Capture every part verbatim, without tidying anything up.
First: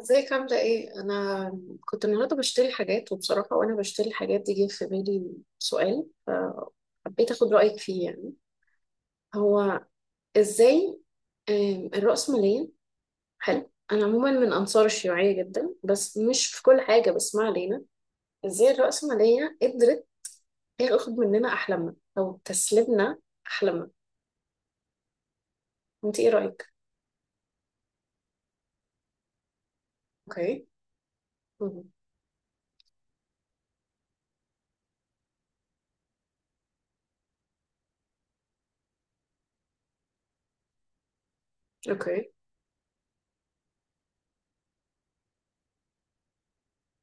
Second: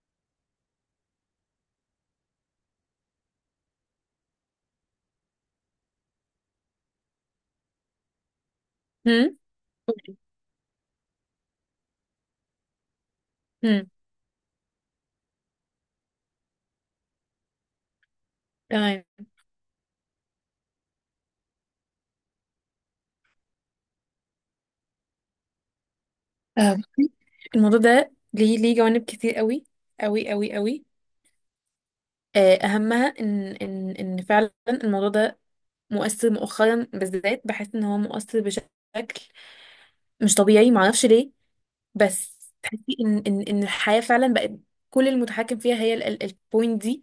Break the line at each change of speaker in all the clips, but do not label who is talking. ازيك عاملة ايه؟ أنا كنت النهاردة بشتري حاجات، وبصراحة وأنا بشتري الحاجات دي جه في بالي سؤال، فحبيت أخد رأيك فيه. يعني
هم.
هو ازاي آم، الرأسمالية حلو.
هم.
أنا عموما من أنصار الشيوعية جدا، بس مش في كل حاجة، بس ما علينا. ازاي
تمام.
الرأسمالية قدرت تاخد مننا أحلامنا أو تسلبنا أحلامنا؟ أنت ايه رأيك؟
آه، بصي، الموضوع ده ليه ليه جوانب كتير قوي قوي قوي
اوكي.
قوي.
مم.
آه، اهمها ان ان ان فعلا الموضوع ده مؤثر مؤخرا بالذات، بحس ان هو مؤثر بشكل مش طبيعي، معرفش ليه.
اوكي.
بس تحسي ان ان ان الحياة فعلا بقت كل المتحكم فيها هي البوينت دي.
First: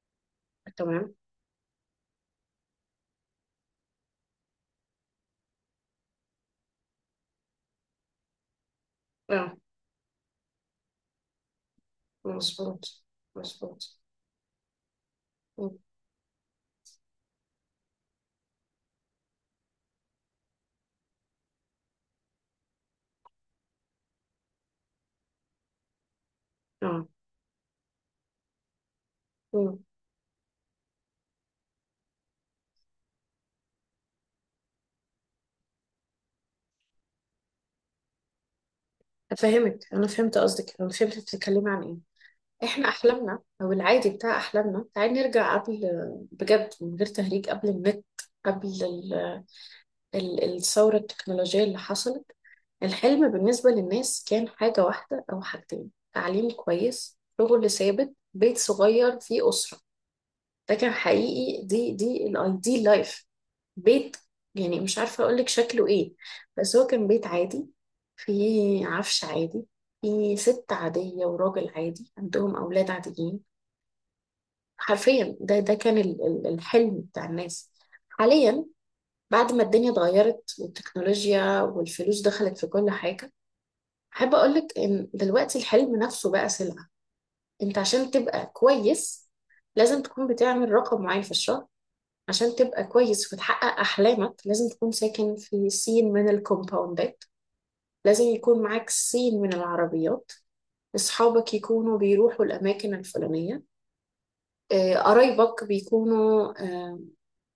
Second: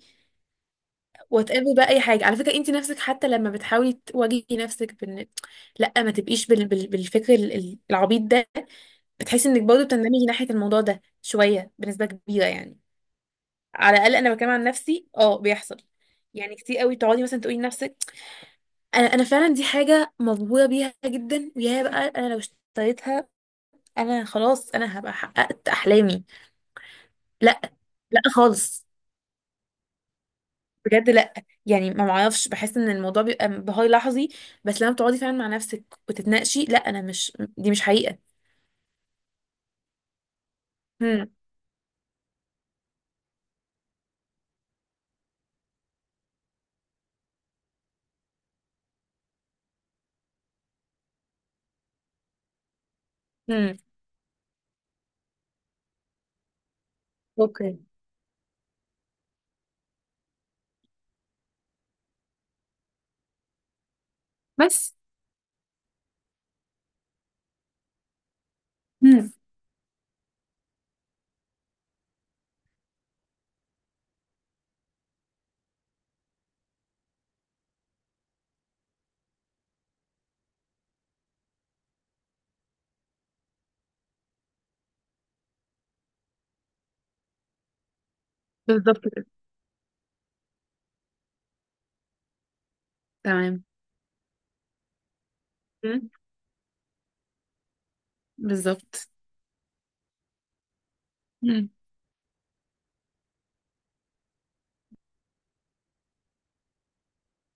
تمام.
وات ايفر بقى، اي حاجه، على فكره انت نفسك حتى لما بتحاولي تواجهي نفسك بان لا ما تبقيش بال... بال... بالفكر ال- ال- العبيط ده، بتحسي
اه،
انك برضه بتندمجي ناحية الموضوع ده شوية بنسبة كبيرة يعني.
مظبوط مظبوط.
على الأقل أنا بتكلم عن نفسي، اه بيحصل.
مم.
يعني كتير قوي تقعدي مثلا تقولي لنفسك أنا أنا فعلا دي حاجة مبهورة بيها جدا، ويا بقى أنا لو اشتريتها أنا خلاص، أنا هبقى حققت أحلامي.
اه،
لا، لا خالص، بجد لا. يعني ما معرفش، بحس ان الموضوع بيبقى انبهار لحظي، بس لما بتقعدي فعلا مع نفسك وتتناقشي، لا، انا مش، دي مش حقيقة.
فاهمك، انا فهمت قصدك، انا فهمت
هم.
بتتكلمي عن ايه. احنا احلامنا او العادي بتاع احلامنا، تعالي نرجع قبل، بجد من غير تهريج، قبل النت، قبل ال... ال... الثوره التكنولوجيه اللي حصلت. الحلم بالنسبه
هم.
للناس كان حاجه واحده او حاجتين: تعليم كويس، شغل
اوكي
ثابت، بيت صغير فيه اسره. ده كان حقيقي، دي دي الايديال لايف. بيت، يعني
بس.
مش عارفة اقولك شكله ايه، بس هو كان بيت عادي، فيه عفش
مم.
عادي، فيه ست عادية وراجل عادي عندهم أولاد عاديين. حرفيا ده ده كان ال- ال- الحلم بتاع الناس. حاليا، بعد ما الدنيا اتغيرت والتكنولوجيا والفلوس دخلت في كل حاجة، أحب أقولك إن دلوقتي الحلم نفسه بقى سلعة. أنت عشان تبقى
بالظبط كده.
كويس لازم تكون بتعمل رقم معين في الشهر. عشان تبقى كويس
تمام.
وتحقق أحلامك لازم تكون ساكن في سين من الكومباوندات، لازم يكون معاك
بالظبط.
سين من العربيات، أصحابك
مم.
يكونوا بيروحوا الأماكن الفلانية. آه، قرايبك بيكونوا، آه،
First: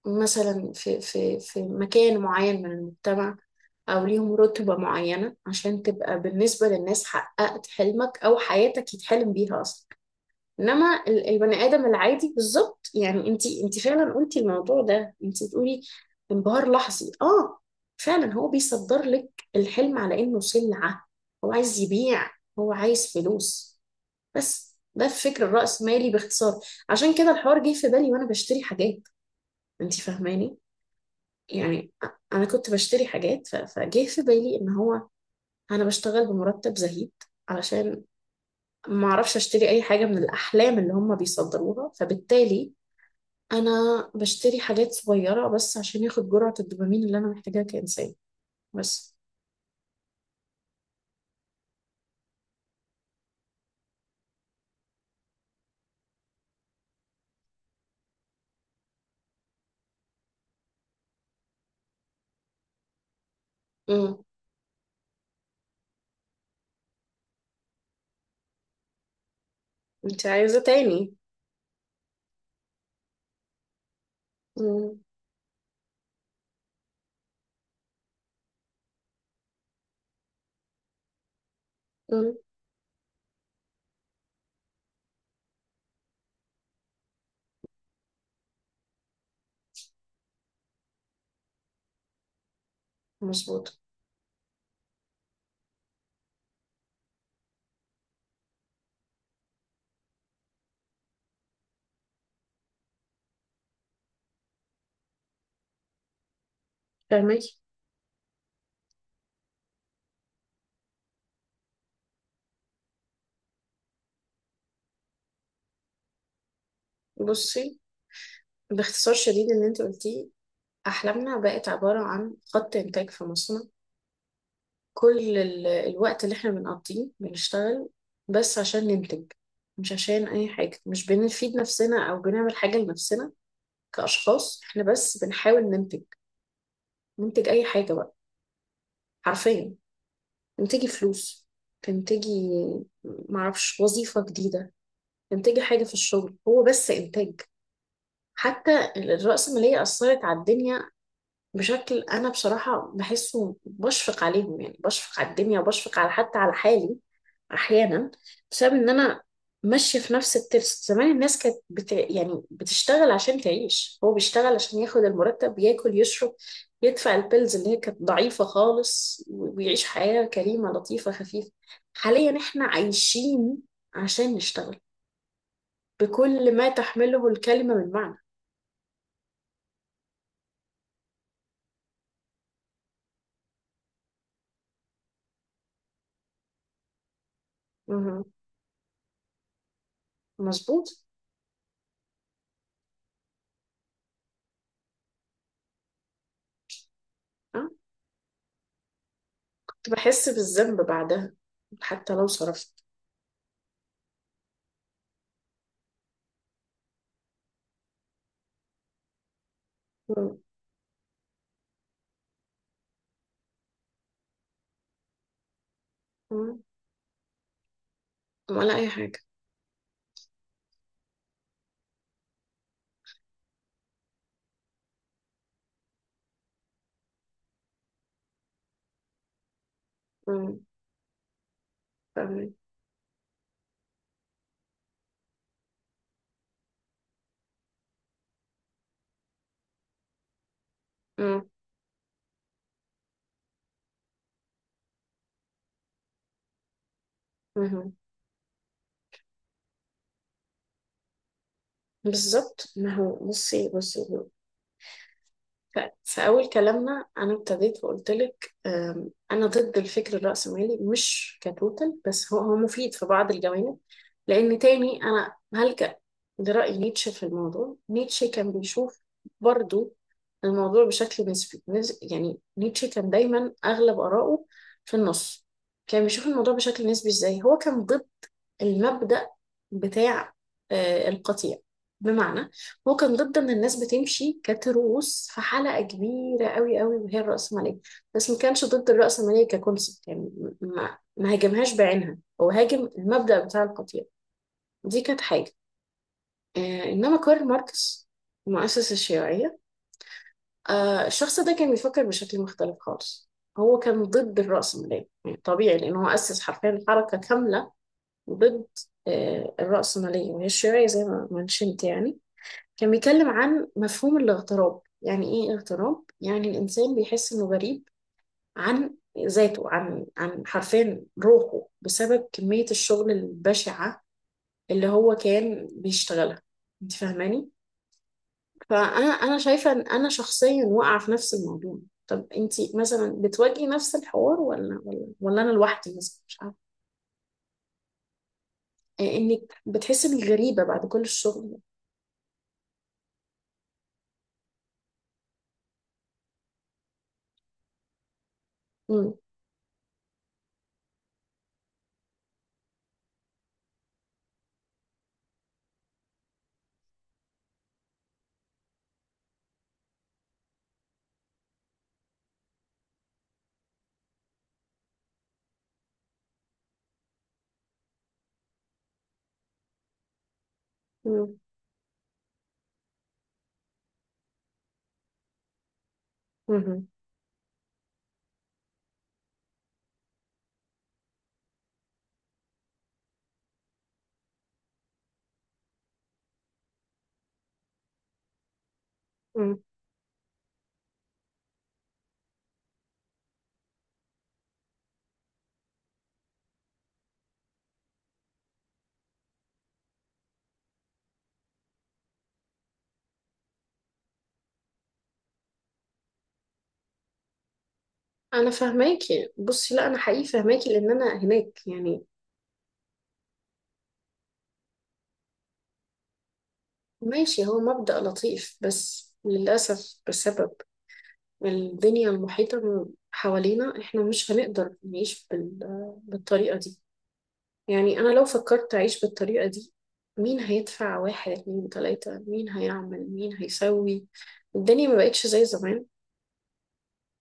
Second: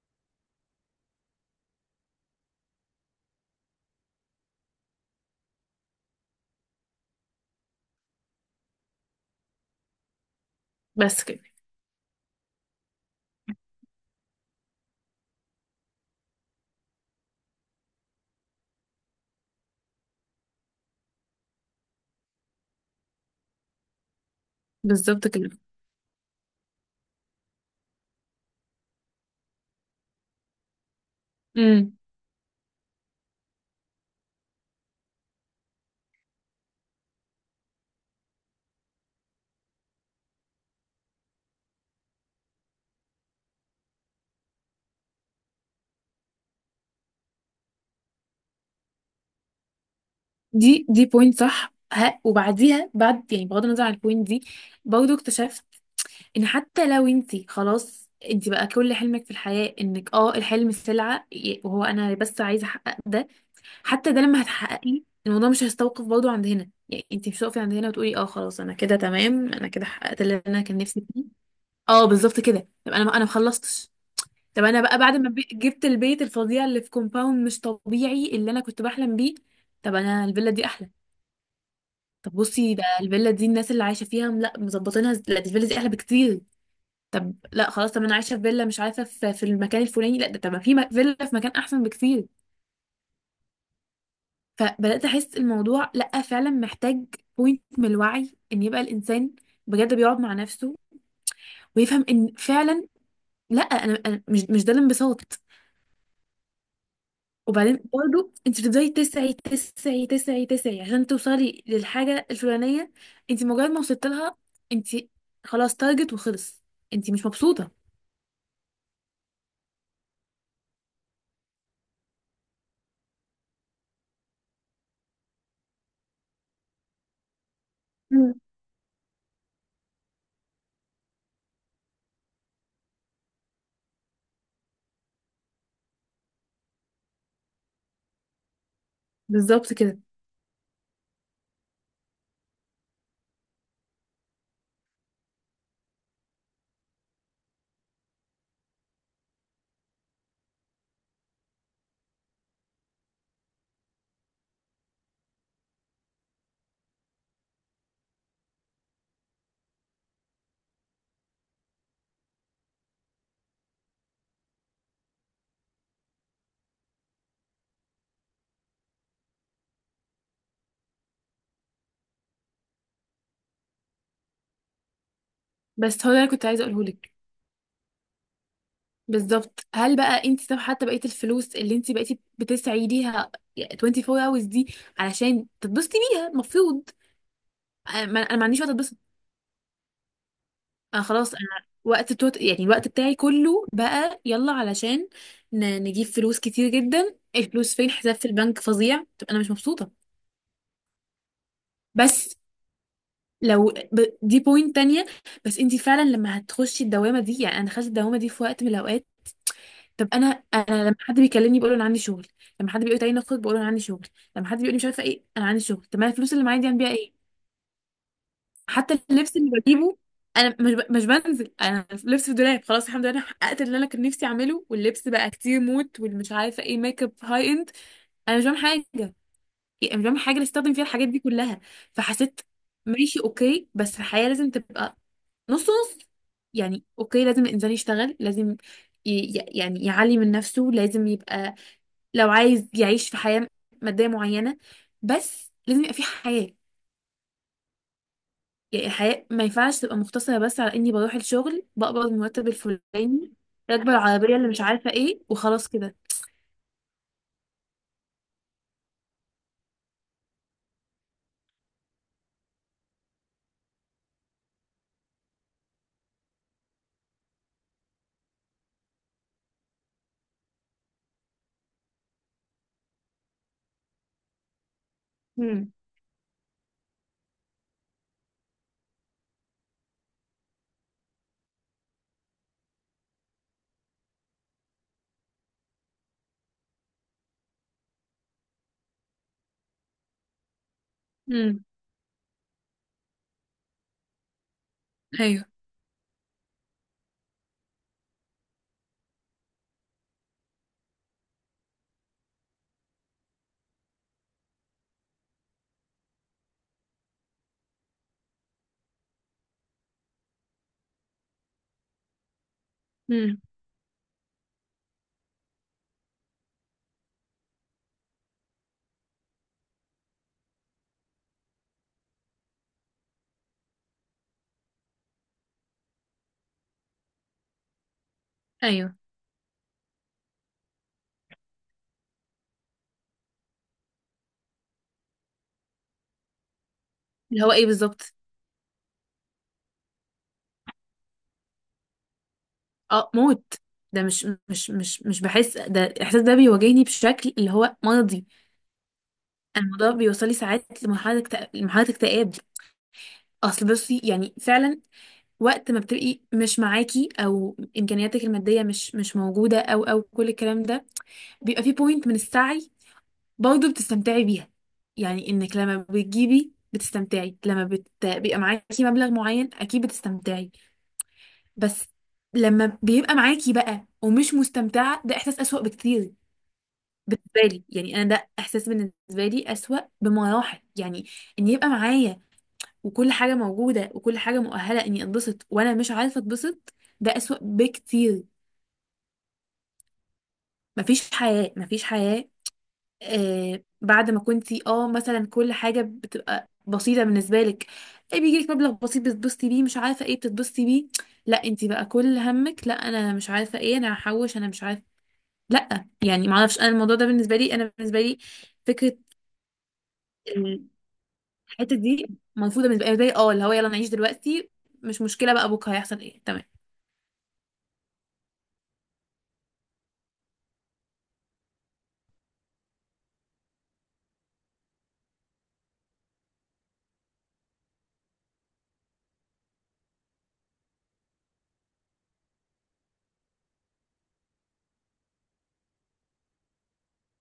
مثلا في, في, في مكان معين من المجتمع، أو ليهم رتبة معينة، عشان تبقى بالنسبة للناس حققت حلمك أو حياتك يتحلم بيها أصلا. انما
بس
ال-
كده.
البني ادم العادي بالظبط، يعني انت انت فعلا قلتي الموضوع ده، انت بتقولي انبهار لحظي. اه، فعلا هو بيصدر لك الحلم على انه سلعه. هو عايز يبيع، هو عايز فلوس. بس ده
بالظبط
الفكر
كده.
الرأسمالي باختصار. عشان كده الحوار جه في بالي وانا بشتري حاجات، انت فاهماني؟ يعني
مم.
أ- انا كنت بشتري حاجات ف- فجه في بالي ان هو انا بشتغل بمرتب زهيد، علشان ما اعرفش اشتري اي حاجه من الاحلام اللي هم بيصدروها. فبالتالي انا بشتري حاجات صغيرة بس عشان ياخد جرعة الدوبامين اللي انا محتاجاها كإنسان. بس.
دي دي بوينت صح ها، وبعديها بعد يعني بغض النظر عن البوينت دي، برضه اكتشفت ان حتى لو انت خلاص انت بقى كل حلمك في الحياة انك، اه الحلم سلعة، ي- وهو انا بس عايزة احقق ده، حتى ده
امم
لما هتحققي الموضوع مش هيستوقف برضه عند هنا. يعني انت مش هتقفي عند هنا وتقولي اه خلاص انا كده تمام، انا كده حققت
انت
اللي
عايزة
انا كان نفسي
تاني.
فيه. اه بالظبط كده، يبقى انا انا ما خلصتش. طب انا بقى
امم.
بعد ما بي- جبت البيت الفظيع اللي في كومباوند مش طبيعي اللي انا كنت بحلم بيه، طب انا الفيلا دي احلى. طب
امم،
بصي، ده الفيلا دي الناس اللي عايشه فيها لا مظبطينها، ز- لا دي الفيلا دي احلى بكتير. طب لا خلاص، طب انا عايشه في فيلا مش عارفه في, في المكان الفلاني، لا ده طب ما في م- فيلا في مكان احسن بكتير.
مظبوط.
فبدات احس الموضوع لا فعلا محتاج بوينت من الوعي ان يبقى الانسان بجد بيقعد مع نفسه ويفهم ان فعلا لا انا، أنا مش مش ده الانبساط.
فاهمك.
وبعدين برضه انت بتفضلي تسعي تسعي تسعي تسعي عشان توصلي للحاجة الفلانية، انت مجرد ما وصلت لها، انت خلاص تارجت وخلص، انت مش
بصي،
مبسوطة.
باختصار شديد اللي انت قلتيه، احلامنا بقت عبارة عن خط انتاج في مصنع. كل ال- الوقت اللي احنا بنقضيه بنشتغل
مم.
بس عشان ننتج، مش عشان اي حاجة، مش بنفيد نفسنا او بنعمل حاجة لنفسنا كأشخاص، احنا بس بنحاول ننتج. ننتج اي حاجة بقى، حرفيا.
بالظبط كده.
تنتجي فلوس، تنتجي معرفش وظيفة جديدة، تنتجي حاجة في الشغل، هو بس إنتاج. حتى الرأسمالية أثرت على الدنيا بشكل أنا بصراحة بحسه، بشفق عليهم، يعني بشفق على الدنيا وبشفق على حتى على حالي احيانا، بسبب ان انا ماشيه في نفس الترس. زمان الناس كانت بت... يعني بتشتغل عشان تعيش، هو بيشتغل عشان ياخد المرتب، ياكل يشرب، يدفع البيلز اللي هي كانت ضعيفه خالص، و- ويعيش حياه كريمه لطيفه خفيفه. حاليا احنا عايشين عشان نشتغل،
بس هو ده اللي كنت
بكل
عايزة
ما
اقوله لك.
تحمله الكلمه من معنى.
بالظبط، هل بقى انت طب حتى بقية الفلوس اللي انت بقيتي بتسعي ليها أربعة وعشرين hours دي علشان تتبسطي بيها المفروض؟ انا ما-
مهم.
انا ما عنديش وقت اتبسط.
مظبوط.
انا خلاص انا وقت التوت... يعني الوقت بتاعي كله بقى يلا علشان ن... نجيب فلوس كتير جدا،
أه؟
الفلوس فين، الحساب في البنك فظيع، طب انا مش
كنت
مبسوطة.
بحس بالذنب بعدها حتى لو
بس
صرفت.
لو ب... دي بوينت تانية. بس انتي فعلا لما هتخشي الدوامة دي، يعني انا دخلت الدوامة دي في وقت من الاوقات. طب انا
مم.
انا لما حد بيكلمني بقول له انا عندي شغل، لما حد بيقول لي تعالي نخرج بقول له انا عندي شغل، لما حد بيقول لي مش عارفه ايه انا عندي شغل، طب ما الفلوس اللي
مم.
معايا دي اعمل بيها ايه؟
ولا اي
حتى
حاجه.
اللبس اللي بجيبه، انا مش ب... مش بنزل، انا لبس في الدولاب خلاص، الحمد لله انا حققت اللي انا كان نفسي اعمله، واللبس بقى كتير موت والمش عارفه ايه ميك اب هاي اند، انا مش بعمل حاجه، يعني مش بعمل حاجه اللي
مم.
استخدم فيها الحاجات دي كلها. فحسيت
فاهمة.
ماشي اوكي بس الحياه لازم تبقى نص نص. يعني اوكي لازم الانسان يشتغل، لازم ي... ي- يعني يعلي من نفسه، لازم
مم.
يبقى لو عايز يعيش في حياه ماديه معينه، بس لازم يبقى في حياه.
مهم.
يعني الحياة ما ينفعش تبقى مقتصرة بس على إني بروح الشغل بقبض المرتب
بالظبط. ما هو
الفلاني،
بصي
راكبة
بصي.
العربية اللي مش عارفة إيه، وخلاص
ف-
كده.
في أول كلامنا أنا ابتديت وقلت لك، أم، أنا ضد الفكر الرأسمالي، مش كتوتال، بس هو هو مفيد في بعض الجوانب. لأن تاني أنا هلجأ لرأي نيتشه في الموضوع. نيتشه كان بيشوف برضو الموضوع بشكل نسبي، نس- يعني نيتشه كان دايما أغلب آراءه في النص.
امم.
كان بيشوف الموضوع بشكل نسبي. إزاي هو كان ضد المبدأ بتاع آه، القطيع؟ بمعنى هو كان ضد ان الناس بتمشي كتروس في حلقة كبيرة قوي قوي وهي الرأسمالية، بس ما كانش ضد الرأسمالية ككونسبت، يعني ما ما
امم.
هاجمهاش بعينها، هو هاجم المبدأ بتاع القطيع. دي كانت
أيوه.
حاجة. آه، انما كارل ماركس مؤسس الشيوعية، آه، الشخص ده كان بيفكر بشكل مختلف خالص. هو كان ضد الرأسمالية، يعني طبيعي، لأنه هو أسس حرفيا حركة كاملة ضد آه، الرأسمالية، وهي الشيوعية زي ما منشنت. يعني كان بيتكلم
امم.
عن مفهوم الاغتراب. يعني ايه اغتراب؟ يعني الإنسان بيحس إنه غريب عن ذاته، عن عن حرفيا روحه، بسبب كمية الشغل البشعة اللي هو كان بيشتغلها. انت فاهماني؟
أيوه.
فأنا أنا شايفة إن أنا شخصيا واقعة في نفس الموضوع. طب انت مثلا بتواجهي نفس الحوار ولا ولا ولا انا لوحدي، مثلا مش عارفه.
اللي هو إيه بالظبط؟
آه، انك بتحسي انك غريبه بعد كل الشغل
أه موت، ده مش مش مش مش بحس، ده الإحساس ده بيواجهني بشكل اللي هو مرضي.
ده.
أنا الموضوع بيوصلي ساعات لمرحلة اكتئاب، لمرحلة اكتئاب. أصل بصي يعني فعلا، وقت ما بتبقي مش معاكي او امكانياتك الماديه مش مش موجوده او او كل الكلام ده، بيبقى في بوينت من السعي برضه بتستمتعي بيها. يعني انك لما بتجيبي بتستمتعي، لما بت... بيبقى معاكي مبلغ معين اكيد بتستمتعي.
مم.
بس لما بيبقى معاكي بقى ومش مستمتعة، ده احساس اسوأ بكتير
مم.
بالنسبة لي. يعني انا ده احساس بالنسبة لي اسوأ بمراحل، يعني ان يبقى معايا وكل حاجة موجودة وكل حاجة مؤهلة اني اتبسط وانا مش عارفة اتبسط، ده اسوأ بكتير.
مم.
مفيش حياة، مفيش حياة. آه بعد ما كنتي اه مثلا كل حاجة بتبقى بسيطة بالنسبة لك، ايه بيجيلك مبلغ بسيط بتتبسطي بيه، مش عارفة ايه بتتبسطي بيه، لا انتي بقى كل همك لا انا مش عارفة ايه انا هحوش انا مش عارفة. لا يعني معرفش، انا الموضوع ده بالنسبة لي، انا بالنسبة لي
انا
فكرة
فهماكي، بصي، لا انا حقيقي فهماكي، لان انا هناك
الحتة
يعني.
دي مرفوضة بالنسبة لي، اه اللي هو يلا نعيش دلوقتي، مش مشكلة بقى بكرة هيحصل ايه، تمام.
ماشي، هو مبدأ لطيف، بس للأسف بسبب الدنيا المحيطة حوالينا احنا مش هنقدر نعيش بال... بالطريقة دي. يعني انا لو فكرت اعيش بالطريقة دي، مين هيدفع؟ واحد اتنين تلاتة، مين هيعمل، مين هيسوي؟ الدنيا ما بقتش زي زمان،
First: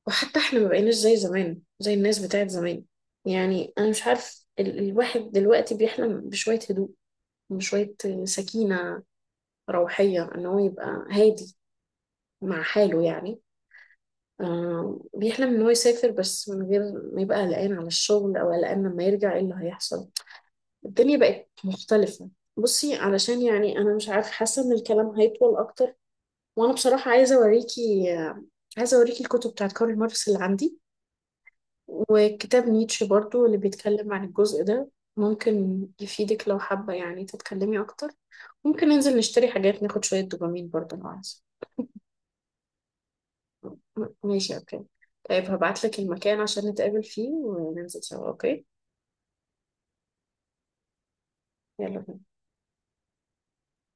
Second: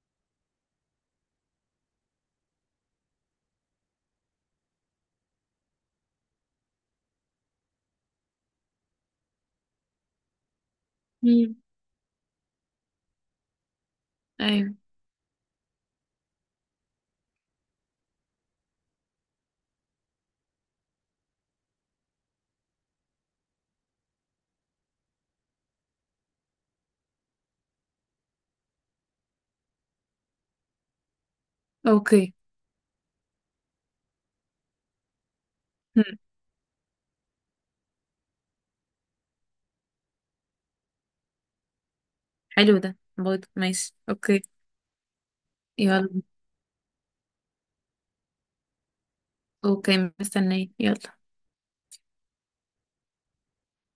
وحتى احنا ما بقيناش زي زمان، زي الناس بتاعت زمان. يعني انا مش عارف، ال الواحد دلوقتي بيحلم بشوية هدوء، بشوية سكينة روحية، ان هو يبقى
مم.
هادي مع حاله يعني.
ايوه.
آه، بيحلم ان هو يسافر بس من غير ما يبقى قلقان على الشغل او قلقان لما يرجع ايه اللي هيحصل. الدنيا بقت مختلفة. بصي علشان، يعني انا مش عارف، حاسة ان الكلام هيطول اكتر، وانا بصراحة عايزة اوريكي، آه، عايزة اوريكي الكتب بتاعت كارل ماركس اللي عندي،
اوكي.
وكتاب نيتشه برضو اللي بيتكلم عن الجزء ده. ممكن
هم.
يفيدك لو حابة يعني تتكلمي أكتر. ممكن ننزل نشتري حاجات، ناخد شوية دوبامين برضو لو عايزة.
حلو ده برضه، ماشي
م-
اوكي.
ماشي أوكي. طيب هبعتلك
يلا.
المكان عشان نتقابل فيه وننزل سوا، أوكي؟
اوكي مستنية، يلا.
يلا.